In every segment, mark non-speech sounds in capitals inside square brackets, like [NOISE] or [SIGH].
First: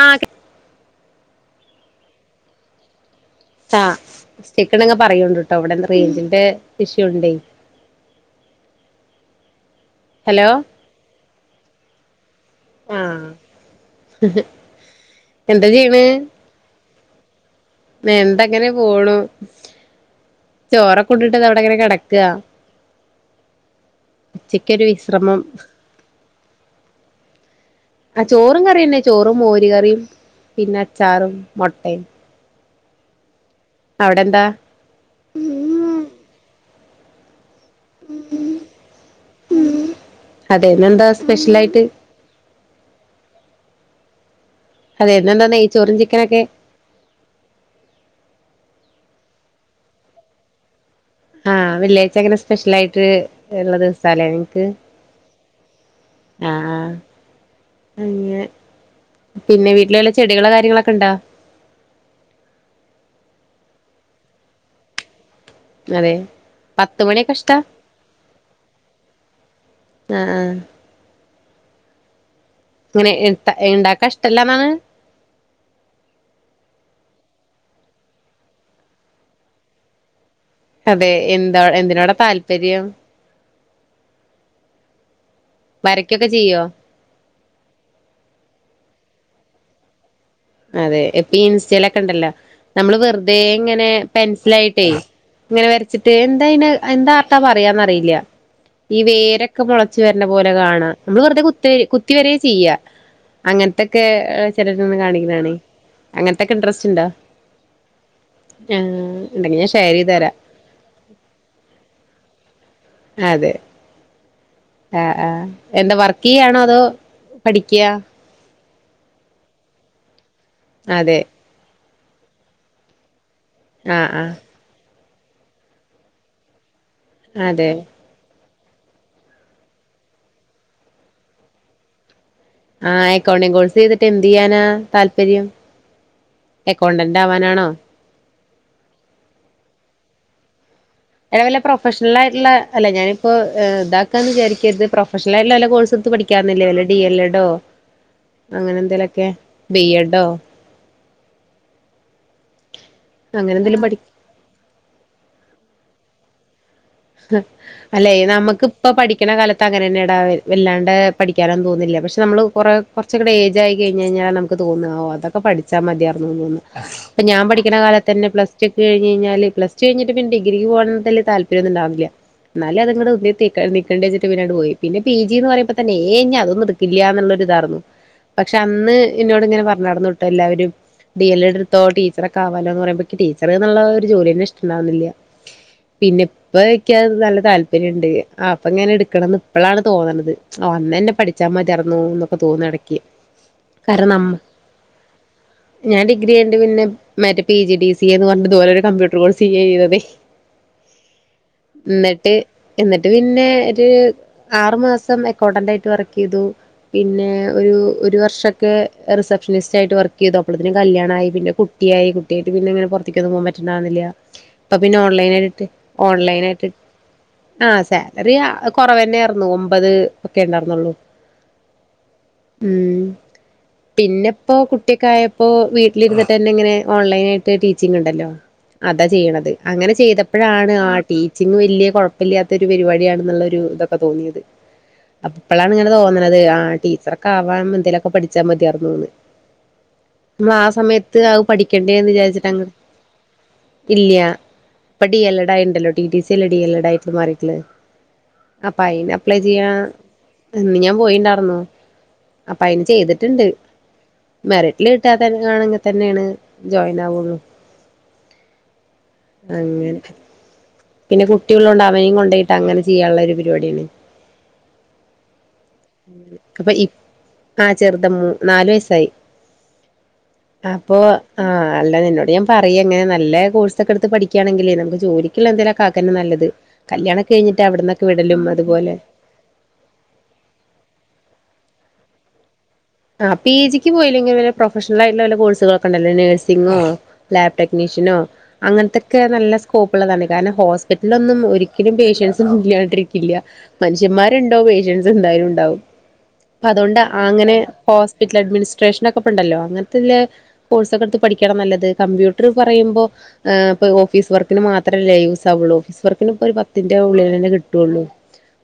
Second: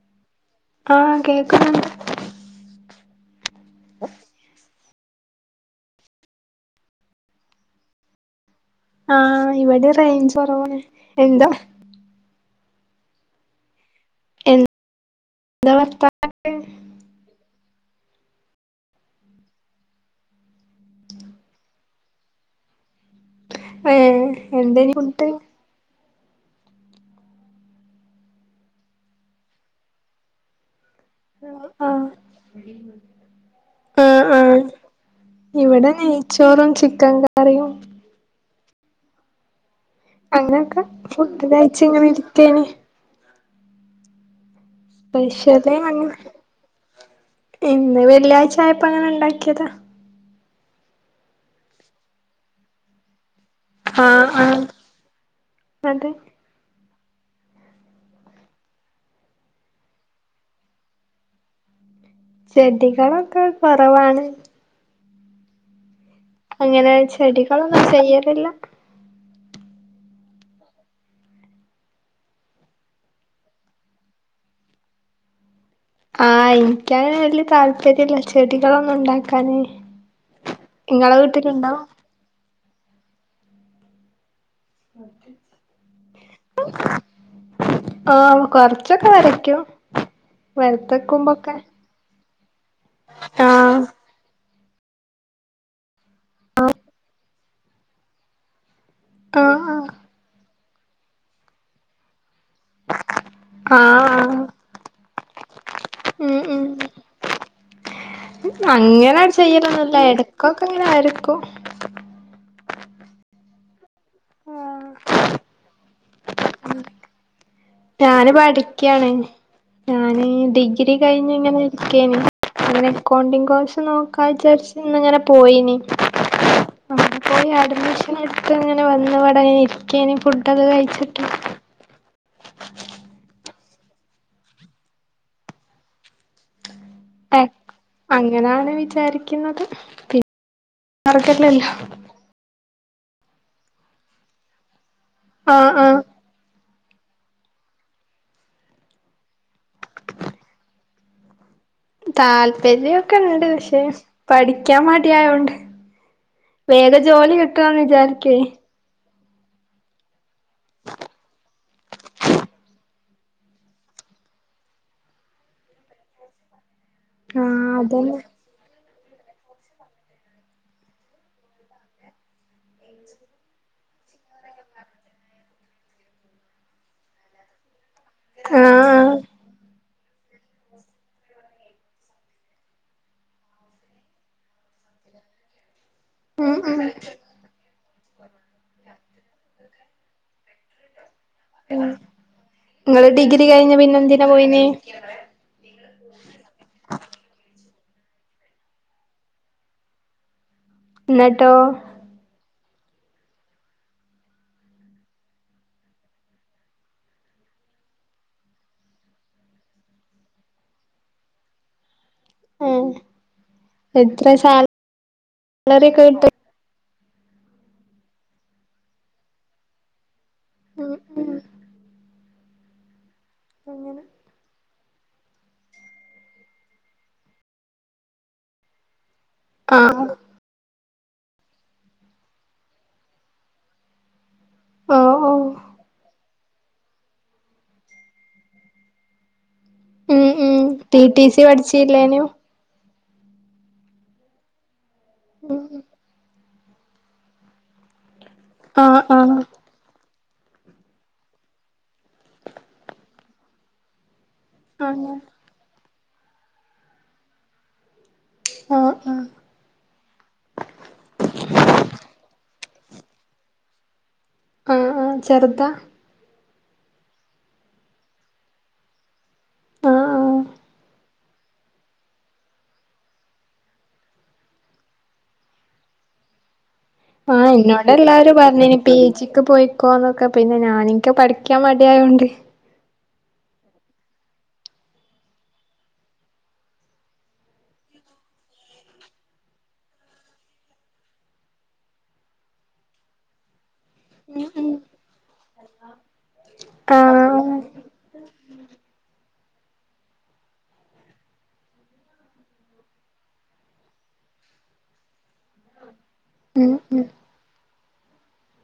ആ. ആ, കേൾ ക്കണ ണ്ട്. ആ, സ്റ്റെക്ക്ണ്ടങ്കി പറയോണ്ട് ട്ടോ, ഇവിടെ റേഞ്ചിന്റെ ഇഷ്യുണ്ട്. ആ, ഇവിടെ റേഞ്ച് ഹലോ കൊറവാണ് എന്താ ആ. എ എന്ത ചെയ്യണ് വാർത്തനൊക്കെ? എന്താ അങ്ങനെ പോണു. ചോറൊക്കെ ഉണ്ടിട്ട്ത അവിടെ അങ്ങനെ കിടക്ക. ഏഹ് ഉച്ചക്കൊരു എന്തേനി ഫുഡ് വിശ്രമം. ആ, ചോറും കറിയന്നെ ചോറും മോര് കറിയും പിന്നെ അച്ചാറും മൊട്ടയും. അ [INAUDIBLE] അവിടെന്താ? ഇവിടെ നെയ്ച്ചോറും ചിക്കൻ കറിയും. ഉം, ഉം. അങ്ങനെയൊക്കെ ഫുഡ് കഴിച്ച് ഇങ്ങനെ ഇരിക്കയണ്. അതെ ഇന്നെന്താ നെയ്ച്ചോറും സ്പെഷ്യലങ്ങനെ ചിക്കനൊക്കെ ഇന്ന് വെള്ളിയാഴ്ചായപ്പോ അങ്ങനെ ഉണ്ടാക്കിയതാ. ആ, വെള്ളിയാഴ്ച്ച അങ്ങനെ സ്പെഷ്യൽ ആയിട്ട് ഇള്ള ദിവസാലേ ആഹ് നിങ്ങക്ക്. ആഹ് അതെ ആ. അങ്ങനെ പിന്നെ വീട്ടില് വല്ല ചെടികളോ കാര്യങ്ങളൊക്കെണ്ടോ? ചെടികളൊക്കെ കൊറവാണ്. അതെ. അങ്ങനെ പത്ത് മണിയൊക്കെ ഇഷ്ടാ ചെടികളൊന്നും ചെയ്യലില്ല. ആ, ആ. ഇങ്ങനെ ത ഇണ്ടാക്കാൻ ഇഷ്ടല്ലാന്നാണ്. ആ, എനിക്കങ്ങനെ വല്യ താല്പര്യല്ല ചെടികളൊന്നും ഉണ്ടാക്കാന്. അതെ ഇങ്ങളെ എന്താ വീട്ടിലുണ്ടോ? എന്തിനോട താല്പര്യം? ഓക്കെ [INAUDIBLE] വരക്കൊക്കെ ചെയ്യോ? ഓ കൊറച്ചൊക്കെ വരക്കും. അതെ ഇപ്പൊ ഇൻസ്റ്റയിലൊക്കെണ്ടല്ലോ നമ്മള് വെറുതെ ആഹ് ഇങ്ങനെ പെൻസിലായിട്ടേ ഇങ്ങനെ വരച്ചിട്ട് എന്താ അയിന് എന്താ ആർട്ടാ പറയാന്നറിയില്ല. ഈ വേരൊക്കെ ആഹ് മൊള ആഹ് ച്ച് വരണ പോലെ കാണാം. നമ്മള് വെറുതെ കുത്തി കുത്തിവരേ ചെയ്യ. ആഹ് അങ്ങനത്തൊക്കെ ആഹ് ചെലരിന്ന് കാണി ഉം അങ്ങനത്തൊക്കെ ഉം ഇൻട്രസ്റ്റ്ണ്ടൊ ആഹ് ഇണ്ടെങ്കി ഞാൻ ഷെയർ ചെയ്ത് തരാ ഓക്കെങ്ങനെ വരക്കും അതെ ആഹ് ആഹ് എന്ത വർക്കെയ്യാണോ അതോ പഠിക്കാ ഞാന് പഠിക്ക്യാണ് ഞാന് ഡിഗ്രി അതെ കയിഞ്ഞ്ങ്ങനെ നിക്കേണ് അങ്ങനെ അക്കൗണ്ടിംഗ് കോഴ്സ് ആഹ് നോക്കാ ആഹ് വിചാരിച്ച് ഇന്നിങ്ങനെ പോയിനി പോയി അതെ അഡ്മിഷ ന്ട്ത്ത് ഇങ്ങനെ വന്നിവടങ്ങനെ ഇരിക്കേണ് ഫുഡ് ഒക്കെ കയിച്ചിട്ട് ആഹ് അക്കൗണ്ടിങ്ങ് കോഴ്സെയ്തിട്ട് എന്ത്യ്യാനാ താല്പര്യം അക്കൗണ്ടന്റ് ആവാനാണോ അങ്ങനാണ് വിചാരിക്കുന്നത് പി അല്ലെ വല്ല പ്രൊഫഷണലായിട്ടിള്ള അല്ല ഞാനിപ്പോ ഇതാക്കാന്ന് വിചാരിക്കരുത് പ്രൊ ഫഷണലായിട്ടിള്ള വെല്ല ആഹ് ആഹ് കോഴ്സ്ട്ത്ത് പഠി ക്കാർന്നില്ലേ വല്ല ഡി എൽ എഡോ അങ്ങനെ എന്തേലൊക്കെ ബിഎഡോ താല്പര്യൊക്കെണ്ട് അങ്ങനെ പക്ഷെ എന്തേലും പഠി പഠിക്കാൻ മടി ആയോണ്ട് വേഗം ജോലി കിട്ടോന്ന് വിചാരിക്കേ ഇപ്പോ പഠിക്കണ കാലത്ത് അങ്ങനെന്നെടാ വല്ലാണ്ട് പഠിക്കാനൊന്നും തോന്നുല്ല പക്ഷെ നമ്മള് കൊറേ കൊറച്ചങ്ങട് ഏജായി കഴിഞ്ഞയിഞ്ഞാ നമുക്ക് തോന്നാ ഓ അതൊക്ക പഠിച്ചാ മതിയാർന്നൂന്ന് ഇപ്പ ഞാൻ ആഹ് പഠിക്കണ അതന്നെ കാലത്തന്നെ പ്ലസ്റ്റു ഒക്കെ കഴിഞഴിഞാല് പ്ലസ്ടു കഴിഞ്ഞിട്ട് പിന്നെ ഡിഗ്രി പോണതിൽ താല് പര്യൊന്നുണ്ടാർന്നില്ല ഇന്നാലും അത്ങ്ങട് ഉന്തി നിക്കണ്ടേ വച്ചിട്ട് പിന്നങ്ങ്ട് പോയി പിന്നെ പി ജിന്ന് പറയുമ്പോ തന്നെ ഏയ് ന്നി അതൊന്ന് ഇട് ക്കില്യാന്നുള്ളൊരിതാർന്നു പക്ഷെ അന്ന് ആഹ് ഇന്നോട് ഇങ്ങനെ പറഞ്ഞാർന്നുട്ടാ എല്ലാവരും ഡി എൽ എടുത്തോ ടീച്ചർ ഒക്കെ ആവാലോന്ന് പറയുമ്പോ ക്ക് ടീച്ചർന്നിള്ള ഒരു ജോലിന്നെ ഇഷ്ടണ്ടാർന്നില്ല പിന്നെ ഉം ഇപ്പ ഉം ഇക്കത് നല്ല താല്പര്യണ്ട് അപ്പ ഇങ്ങനെ എടുക്കണംന്ന് ഇപ്പളാണ് തോന്നണത് ഒന്നന്നെ പഠി ച്ച മതിയാർന്നുന്നൊക്കെ തോന്നും എടക്ക് ഇങ്ങള് ഡിഗ്രി കഴിഞ്ഞ പിന്നെ കാരണം എന്തിനാ നമ്മ പോയിന് ഞാൻ ഡിഗ്രി കയിന്റെ പിന്നെ മറ്റേ P G D C A ന്ന് പറഞ്ഞ് ഇതുപോലെ ഒരു കമ്പ്യൂട്ടർ കോഴ്സിയ്യെയ്യ എയ്തതേ എന്നട്ടോ എന്നിട്ട് എന്നിട്ട് പിന്നെ ഒര് ആറ് മാസം അക്കൗണ്ടന്റായിട്ട് വർക്കെയ്തു പിന്നെ ഒരു ഒരു വർഷൊക്കെ റിസപ്ഷനിസ്റ്റായിട്ട് വർക്കെയ്തു അപ്പളത്തിനും കല്യാണായി പിന്നെ കു ട്ടിയായി കുട്ടിയായിട്ട് പിന്നെ ഉം ഇങ്ങനെ പൊർത്തേക്കൊന്നും പോവാൻ പറ്റിണ്ടാർന്നില്ല എത്ര ഇപ്പ സാലറി പിന്നെ ഓൺലൈനായിട്ട് ഒക്കെ കിട്ടും ഓൺലയിനായിട്ട് ആ സാലറിയ കൊറവന്നാർന്നു ഒമ്പത് ഒക്കെ ഉം ഇണ്ടാർന്നുള്ളു ഉം ഉം അങ്ങനെ പിന്നെപ്പോ കുട്ടിയൊക്കെ ആയപ്പോ വീട്ടിലിര്ന്ന്ട്ടന്നെങ്ങന്നെ ഓൺലൈനായിട്ട് ടീച്ചിങ് ഇണ്ടല്ലോ. അതാ ചെയ്ണത് അങ്ങനെ ആഹ് ചെയ്തപ്പഴാണ്. ആ ടീച്ചിങ് വല്യേ കുഴപ്പല്യാതെ ഒരു പരിപാടിയാണ്ന്നുള്ള ഒരു ഇതൊക്കെ തോന്നിയത്. ഓഹ് ഓഹ് അപ്പളാണ് ഇങ്ങനെ തോന്നണത്ത് ആ ടീച്ചറൊക്കെ ആവാൻ എന്തേലൊക്കെ പഠിച്ചാ മത്യാർന്നുന്ന്. ഉം നമ്മളാ ഉം ടി സമയത്ത് ടി അവ് സി പഠിക്കണ്ടേന്ന് പഠിച്ചില്ലേനു ജാര്ചിട്ടഅങ്ങ്. ഇല്യ ഇപ്പ ഡീ എല്ലടാ ഉം ഉം ആയിണ്ടല്ലോ ടിടി സിഅല്ലെ ഡി എല്ലടാ ആയിട്ട് മാറിട്ട് ള്ളത്. അപ്പ ആഹ് അയിന് ആഹ് അപ്ലൈ ചെയ്യാ. തിന്ന്ഞാൻ പോയിണ്ടായിർന്നു അപ്പ അയിന് ചെയ്തിട്ട്ണ്ട്. മെറിറ്റില് അങ്ങനെ കിട്ടാതന്നെ ആണെങ്കെ തന്നെയേണ് ജോയിനാവുള്ളു. ആഹ് ആഹ് അങ്ങനെ. പിന്നെ കുട്ടിള്ളോണ്ട് അവനേം കൊണ്ടോയിട്ട് അങ്ങനെ ചെയ്യാള്ള ഒരു പരിപാടിയാണ്. ആഹ് ആഹ് ചെർതാ. ഉം ഇക്ക്‌ ഇപ്പ ആഹ് ചെറുത മൂ നാല് വയസായി. ആഹ് ആഹ് അപ്പൊ ആഹ് അല്ല നിന്നോട് ഞാൻ പറയ ഇങ്ങനെ നല്ല കോഴ്സ് ഒക്കെ എടുത്ത് പഠിക്കണെങ്കിലേയ് നമുക്ക് ജോലിക്ക്‌ള്ള എന്തെലൊ കാക്കന്നെ നല്ലത് കല്യാണൊക്കെ കഴിഞ്ഞിട്ട് അവിട്ന്നൊക്കെ വിടലും ഉം അതുപോലെ. ക്ക്‌ പൊയ്ക്കോന്നൊക്കെ പിന്നെ ഞാനിക്ക് പഠിക്കാൻ മടി ആയോണ്ട്. ആ പി ജിക്ക് പോയില്ലെങ്കിൽ പിന്നെ പ്രൊഫഷണൽ ആയിട്ടുള്ള കോഴ്സൊക്കണ്ടല്ലോ നഴ്സിങ്ങോ. ലാബ് ടെക്നിഷ്യനോ. അങ്ങൻത്തക്കെ നല്ല സ്കോപ്പ് ഉള്ളതാണ് കാരണം ഹോസ്പിറ്റലിലൊന്നും ഒരിക്കലും പേഷ്യൻസ് ഒന്നും ഇല്യാണ്ടിരിക്കില്ല. മൻഷ്യന്മാര് ഉണ്ടോ പേഷ്യൻസ് എന്തായാലും ഉണ്ടാവും അപ്പ അതോണ്ട് ആഹ് അങ്ങനെ. ഹോസ്പിറ്റൽ അഡ്മിനിസ്ട്രേഷൻ ഒക്കെ ഉണ്ടല്ലോ അങ്ങൻത്തെല്ലെ. കോഴ്സൊക്കെട്ത്ത് പഠിക്കാണ് നല്ലത് കമ്പ്യൂട്ടറ് പറയുമ്പോ ഏഹ് ഇപ്പൊ ഓഫീസ് വർക്കിന് മാത്രല്ലേ യൂസ് ആവുള്ളൂ ഓഫീസ് വർക്കിന് ഇപ്പൊ ഒരു ഉം പത്തിന്റെ ഉം ഉള്ളിലെന്നെ കിട്ടുള്ളൂ.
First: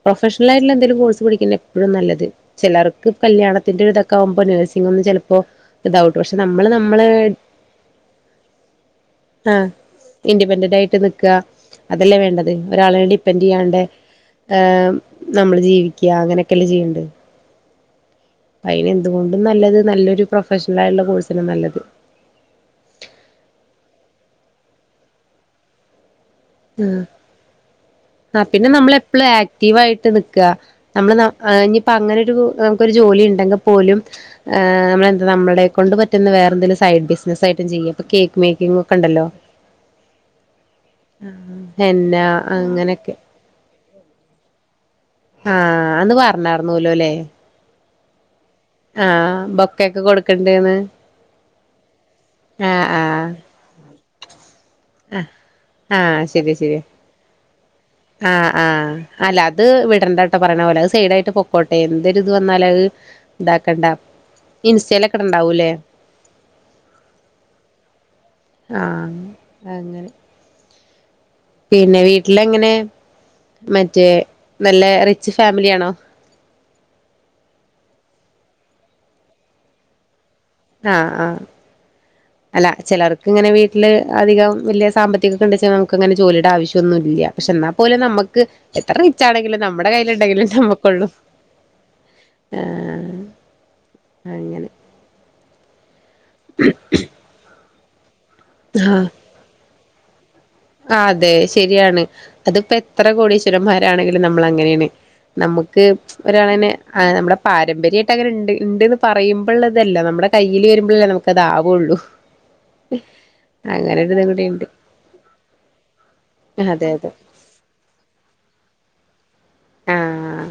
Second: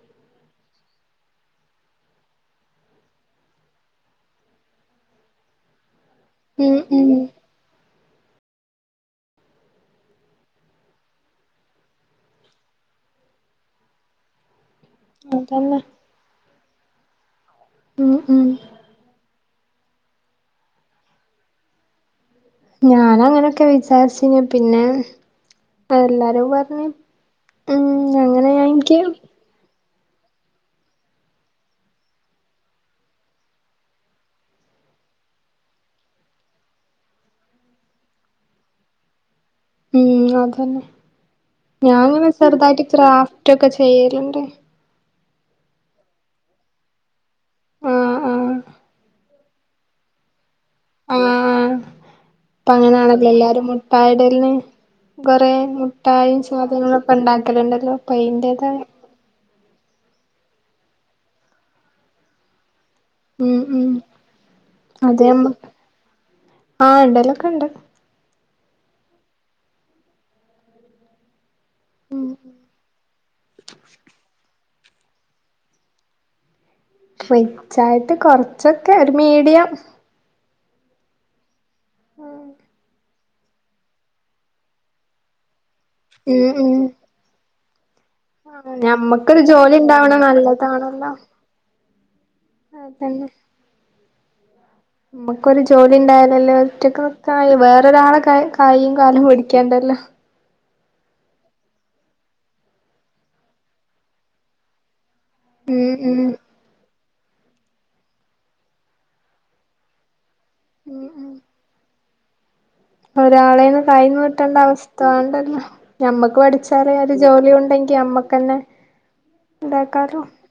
പ്രൊഫഷണലായിട്ടുള്ള എന്തെലും കോഴ്സ് പഠിക്കുന്ന എപ്പഴും നല്ലത് ചിലർക്ക് കല്യാണത്തിന്റെ ഒരിത ക്കാവുമ്പോ നഴ്സിംഗ് ഒന്നും ചെൽപ്പോ ഇതാ കൂല പക്ഷെ നമ്മള് ഉം നമ്മളെ ഉം ആഹ് ഇൻഡിപെൻഡന്റ് ആയിട്ട് നിക്ക അതല്ലേ വേണ്ടത് ഒരാളെ ഡിപ്പെന്റ്യ്യാണ്ടെ. ഏമ് നമ്മള് അതന്നെ ജീവിക്ക്യ അങ്ങനൊക്കെല്ലെ ചെയ്യണ്ട്. ഉം ഉം. അയ്ന് എന്തുകൊണ്ടും നല്ലത് നല്ലൊരു പ്രൊഫഷണൽ ആയിള്ള കോഴ്സന്നെ നല്ലത്. ഞന് അങ്ങനെയൊക്കെ വിചാര്ചീന്നു പിന്നെ എല്ലാരുംപ ആഹ് ആ പിന്നെ ഇൻക്ക് നമ്മളെപ്പളും ആക് ക്റ്റിവായിട്ട് നിക്ക നമ്മള് ന്ന ഇനിയിപ്പോ അങ്ങനൊരു നമുക്കൊരു ജോലി ഉണ്ടെങ്കി പോലും. ഏഹ് നമ്മളെന്താ നമ്മളെ കൊണ്ട് പറ്റുന്ന വേറെന്തെങ്കിലും സൈഡ് ബിസിനസ് ആയിട്ടും ചെയ്യ ഇപ്പ കേക്ക് മേക്കിങ്ങും. ഒക്കെണ്ടല്ലോ. ഉം അതന്നെ എന്നാ ഞാന്ങ്ങനെ ചെർതായിട്ട് അങ്ങനെയൊക്കെ ക്രാഫ്റ്റ് ഒക്കെ ചെയ്യല്ണ്ട്‌. ആഹ് അന്ന് പറഞാർന്നുലോല്ലേ? ആഹ് ആഹ് ആഹ് ബൊക്കക്കെ കൊടുക്ക്‌ണ്ട്‌ന്ന്. ആഹ് പ്പ അങ്ങനെയാണല്ലോ ആഹ് എല്ലാരും മുട്ടായിടൽന് ആഹ് കൊറേ ആഹ് മുട്ടായിം ശരിയാ ശരിയാ സാധനങ്ങളൊ ക്കെണ്ടാക്കലുണ്ടല്ലോ. ആഹ് ആഹ് അല്ല അത് വിടണ്ടാട്ടോ പറയ്ണ പോലെ അത് സൈഡായിട്ട് പൊക്കോട്ടെ എന്തൊരിത് വന്നാലും അത്. ഉം ഇതാക്കണ്ട ഉം ഇൻസ്റ്റെലൊക്കെ അതെ നമ്മ ഇട്ണ്ടാവൂലേ? ആഹ് ഇടലൊക്കെ ഉണ്ട് ആഹ് അങ്ങനെ. പിന്നെ വീട്ട്ല് എങ്ങനെ മറ്റേ നല്ല റിച്ച് ഫാമിലിയാണോ? റിച്ചായിട്ട് കൊറച്ചൊക്കെ ഒരു മീഡിയം. ആഹ് ആഹ് അല്ല ചെലർക്ക് ഇങ്ങനെ വീട്ടില് അധികം വലിയ സാമ്പത്തികക്കെ ഉണ്ടെച്ചാ നമുക്ക് അങ്ങനെ ഉം ജോലിയുടെ ഉം ആവശ്യംന്നും ഇല്ല. പക്ഷെ എന്നാൽ പോലും നമ്മക്ക് എത്ര റിച്ച് ഞമ്മക്കൊരു ആണെങ്കിലും ജോലി നമ്മുടെ ഉണ്ടാവണ കൈയ്യിലുണ്ടെങ്കിലേ നമ്മക്ക് ഉള്ളൂ. നല്ലതാണല്ലോ ആഹ് അങ്ങനെ. നമ്മക്കൊരു ജോലി ഉണ്ടായാലല്ലേ ഒറ്റക്ക് നിക്കാ വേറൊരാളെ കൈ കയ്യും, ആഹ് കാലും പിടിക്കേണ്ടല്ലോ? അതെ ശരിയാണ് അതിപ്പോ എത്ര കോടീശ്വരന്മാരാണെങ്കിലും നമ്മൾ അങ്ങനെയാണ്. നമുക്ക് ഉം ഉം ഒരാളന്നെ. ആഹ നമ്മുടെ പാരമ്പര്യ ആയിട്ട്ണ്ട് അങ്ങനെ ഉണ്ട് ഉണ്ട്ന്ന് പറയുമ്പോുള്ളതല്ല. നമ്മുടെ കയ്യിൽ ഉം വരുമ്പോഴല്ലേ നമുക്ക് അതാവുള്ളൂ. ഒരാളെ നിന്ന് കൈ നിട്ടേണ്ട അവസ് ആതോണ്ടല്ല ഞമ്മക്ക് അതെ പഠിച്ചാല് അതെ ഒരു ജോലി ഉണ്ടെങ്കി അമ്മക്ക്ന്നെ ഉണ്ടാക്കാലോ ആഹ്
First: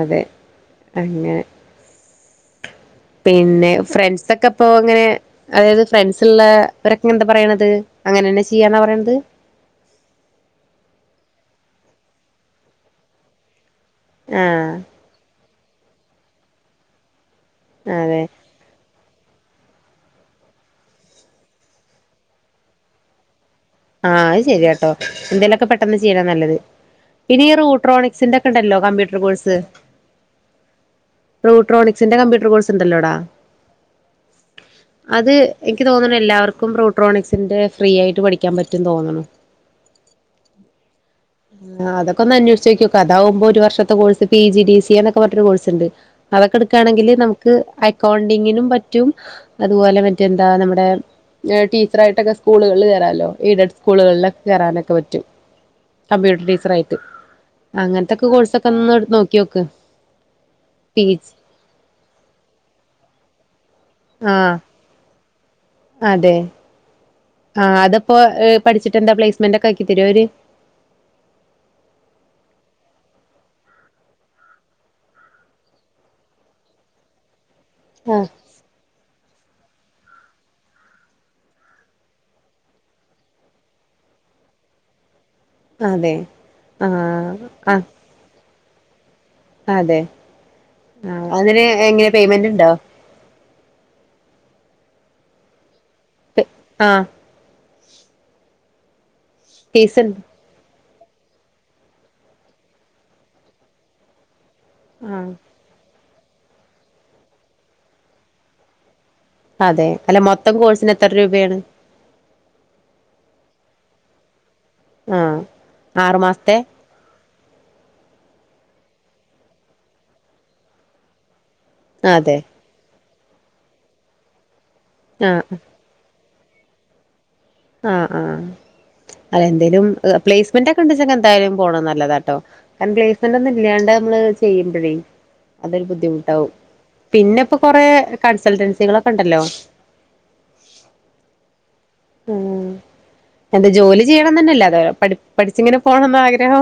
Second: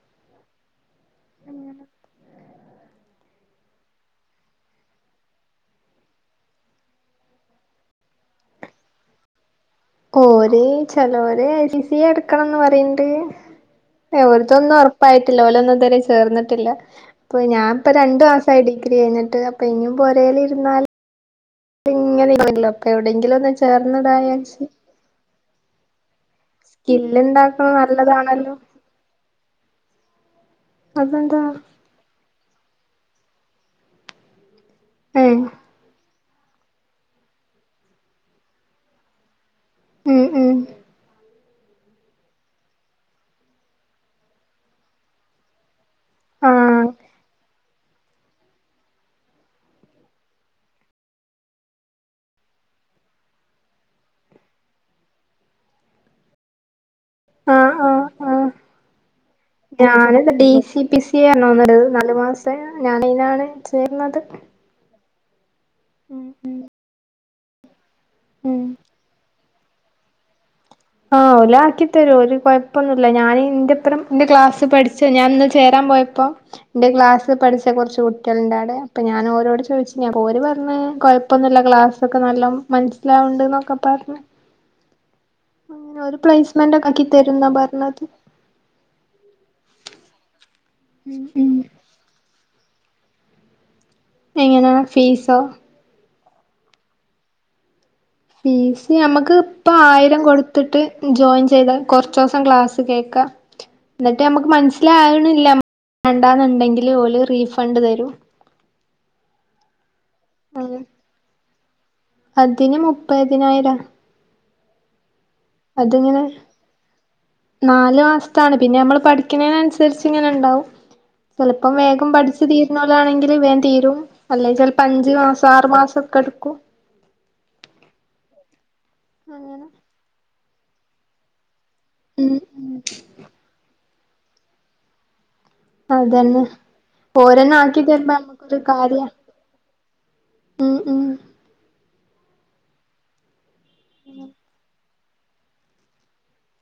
അതെ അങ്ങനെ പിന്നെ ഫ്രണ്ട്സൊക്കെ ഇപ്പോ അങ്ങനെ. അതായത് ഫ്രണ്ട്സ് ഉള്ളവരൊക്കെ എന്താ പറയണത്. അങ്ങനെന്നാ ചെയ്യാന്നാ പറയണത്. ഓര് ചിലോര് ഐ സി സി എടുക്കണംന്ന് പറയണ്ട്. ആഹ് ഓര്ത്തൊന്നും. ഒറപ്പ് ഉറപ്പായിട്ടില്ല ഓലൊന്നും ഇത് വരെ ചേർന്നിട്ടില്ല. അപ്പൊ ഞാനിപ്പ അതെ രണ്ട് ത [UNINTELLIGIBLE] ഡിഗ്രി കഴിട്ട് അപ്പൊ ഇനിയും പുരേൽ ഇരുന്നാല്. ഇങ്ങനെങ്ങനോ അപ്പോ എവിടെങ്കിലും ഒന്. ആഹ അത് ശരിയാട്ടോ എന്തേകിലൊക്കെ പെട്ടെന്ന് ചെയ്യണ് നല്ലത്. സ്കില്ല് ഇനീ ഇണ്ടാക്കണ റൂട്രോണിക്സിന്റെ ഒക്കെ നല്ലതാണല്ലോ ഉണ്ടല്ലോ കമ്പ്യൂട്ടർ കോഴ്സ്. അതെന്താ റൂട്രോണിക്സിന്റെ കമ്പ്യൂട്ടർ കോഴ്സ് ഉണ്ടല്ലോടാ. അത് ഏഹ് എനിക്ക് തോന്നുന്നു എല്ലാവർക്കും റൂട്രോണിക്സിന്റെ ഫ്രീ ആയിട്ട് പഠിക്ക പഠിക്കാൻ പറ്റുംന്ന് തോന്നണ്. ഉം ഉം ആഹ അതൊക്ക ഒന് അന്വേഷിച്ച് ന നോക്ക അതാവുമ്പോ ഒരുവർഷത്തെ course P G D C എന്നൊക്കെ പറഞ്ഞ കോഴസ് ഉണ്ട്. അതൊക്കെ ആഹ് എടുക്കുകയാണെങ്കിൽ നമുക്ക് അക്കൗണ്ടിങ്ങിനും പറ്റും. അതുപോലെ മറ്റെന്താ നമ്മുടെ. ടീച്ചറായിട്ടൊക്കെ സ്കൂളുകളിൽ കൊറലോ എയ്ഡ് സ്കൂളുകളിലൊക്കെ കൊറനൊക്കെ പറ്റും. കമ്പ്യൂട്ടർ ടീച്ചർ ആയിട്ട്. ആഹ ആഹ ആഹ നോക്ക് ഞാന് E D C P C നല്ല് മാസം ഞാന് ആയിനാണ് ചേരുന്നത്. ആഹ് അതെ [UNINTELLIGIBLE] ആഹ് അതിപ്പോ ഉം പഠിച്ചിട്ട് എന്താ പ്ലേസ്മെന്റ് ഒക്കെ ആക്കി തരുആവര്. ആഹ് ഓല്അക്കി തരും ഒരു കുഴപ്പൊന്നുല ഇ ഞാനൻന്റെപ്പറം എന്റെ ക്ലാസ്സ് പഠിച്ച ഞാൻ ഇന്ന് ചേരാൻ പോയ. ഇപ്പൊ എന്റെ ക്ലാസ്സിൽ പഠിച്ച കുറച്ച് കുട്ടിള് ഉണ്ടാവിടെ. ഇപ്പൊ ഞാനോരോട് ചോദിച്ചു അപ്പൊ ഒല് പറഞ്ഞ് കുഴപ്പൊന്നുമില്ല ക്ലാസ്സൊക്കെ നല്ല മനസ്സിലാവണ്ട എന്നൊക്കെ പറഞ് അങ്ങനെ അതെ ഒരു പ്ലേസ്മെന്റ് ഒക്കെ ആക്കി ആഹ് തരുന്ന ആഹ് പറഞ്ഞത്. അതെ ആഹ ഉം അതിന് എങ്ങനെ പേയ്മെന്റ് ഉണ്ടോ? എങ്ങനാ ഫീസോ? ആഹ് ഫീസ് നമുക്ക് ഇപ്പ ഫീസ്ണ്ട് ആയിരം കൊടു ട് ജോയിൻ ചെയ്ത കുറച്ചോസം ക്ലാസ്സ് കേൾക്ക എന്നിട്ട് നമുക്ക് മനസില. ആഹ [UNINTELLIGIBLE] ല്ല വേണ്ടാെന്നുണ്ടെങ്കിൽ ഓല് റീഫണ്ട് തരും. അതെ അല്ല മൊത്തം ഉം കോഴ്സിന് എത്ര രൂപയാണ്. അതിന് മുപ്പതിനായിരം. ആഹ് ആറു അതിങ്ങനെ മാസത്തെ നാല് മാസത്താണ് പിന്നെ നമ്മള് പഠിക്കുന്നതിനന്നുസരിച്ച് ഇങ്ങനെ ഉണ്ടാവും ചെലപ്പം വേഗം അതെ പഠിച്ചു തീരുന്ന ഓലാണെങ്കില് വേഗം തീരും. അല്ലേ ചെലപ്പോ അഞ്ചു മാസം ആഹ് ആറു മാസം ഒക്കെ എടുക്കു ആഹ് ആഹ് അങ്ങനെ അതെന്തേലും പ്ലേസ്മെന്റ് ഒക്കെ [UNINTELLIGIBLE] എന്തായാലും പോണത് ഉം നല്ലതാട്ടോ ഉം കാരണം പ്ലേസ്മെന്റ് ഒന്നും ഇല്ലാണ്ട് നമ്മള് ചെയ്യുമ്പഴേ അതൊരു അതന്നെ ബുദ്ധിമുട്ടാവും പിന്നെ ഓരന്നെ ഇപ്പോ ആക്കി കൊറെ തരുമ്പോ നമ്മക്കൊരു കാര്യാ കൺസൾട്ടൻസികളൊക്കെ ഒണ്ടല്ലോ ഉം ഉം ഉം എന്താ ജോലി ചെയ്യണം തന്നെയല്ലേ അതോ പഠിച്ചിങ്ങനെ പോണന്ന ആഗ്രഹോ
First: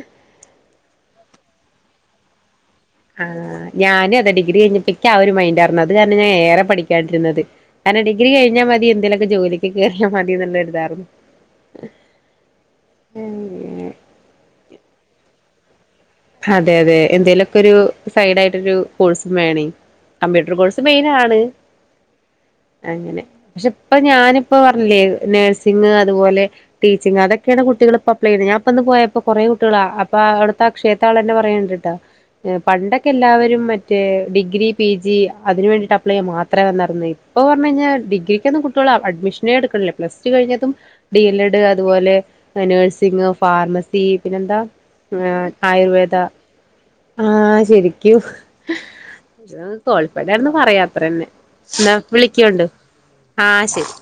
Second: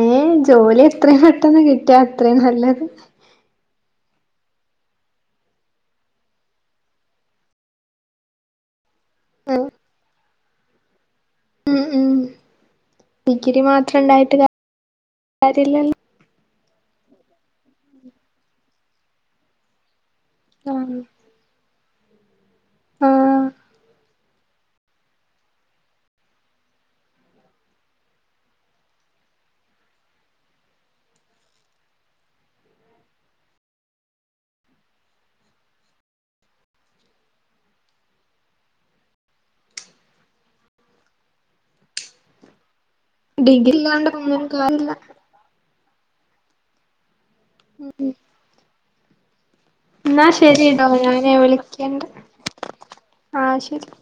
ഏഹ് ജോലി എത്രേം പെട്ടെന്ന് കിട്ട്യാ അത്രേം നല്ലത് ആഹ് ഞാനും അതെ ഡിഗ്രി കഴിഞ്ഞപ്പേക്ക് ആഹ് ഒരു മൈൻഡ് ആരുന്നു അത് കാരണം ഞാൻ ഏറെ പഠിക്കാണ്ടിരുന്നത് കാരണം ഡിഗ്രി കഴിഞ്ഞാ മതി എന്തേലുമൊക്കെ ഉം ജോലിക്ക് കേറിയാ മതി എന്നുള്ളരിതാരുന്നു ഉം ഉം ഡിഗ്രി മാത്രം ഉണ്ടായിട്ട് കാര്യല്ലല്ലോ അതെ അതെ എന്തേലുവോക്കെ ഒരു സൈഡ് ആയിട്ടൊരു കോഴ്സും വേണേ കമ്പ്യൂട്ടർ കോഴ്സ് ആഹ് മെയിനാണ് അങ്ങനെ ആഹ് പക്ഷെ ഇപ്പ ഞാനിപ്പ പറഞ്ഞില്ലേ നേഴ്സിങ് അതുപോലെ ടീച്ചിങ് അതൊക്കെയാണ് കുട്ടികളിപ്പ അപ്ലൈ ചെയ്യുന്നത് ഞാപ്പ പോയപ്പോ കുട്ടികളാ അപ്പം അവടുത്ത അക്ഷേത്താള് തന്നെ പറയ്ണ്ട്ട്ടാ പണ്ടൊക്കെ എല്ലാവരും മറ്റേ ഡിഗ്രി പി ജി അതിന് വേണ്ടിട്ട് അപ്ലൈ ചെയ്യ മാത്രേ വന്നാര്ന്നെ ഇപ്പോ പറഞ്ഞ് കഴിഞ്ഞാ ഡി ഗ്രിക്കൊന്നും കുട്ട്യോള് അഡ്മിഷനേ എടുക്കണില്ല പ്ലസ് ടു കഴിഞ്ഞതും ഡി എൽ എഡ് അതുപോലെ നഴ്സിങ് ഡിഗ്രി ഫാർമസി ഇല്ലാണ്ട് പിന്നെ ഒന്നിനും എന്താ കാര്യല്ല ആയുർവേദ ആഹ് ശെരിക്കും എന്നാ കോളിഫയ്ഡ് ആണന്ന് ശരിട്ടോ പറയാത്രന്നെ ഞാന് എന്നാ വിളിക്കണ്ട് വിളിക്കോണ്ട് ആഹ് ശെരി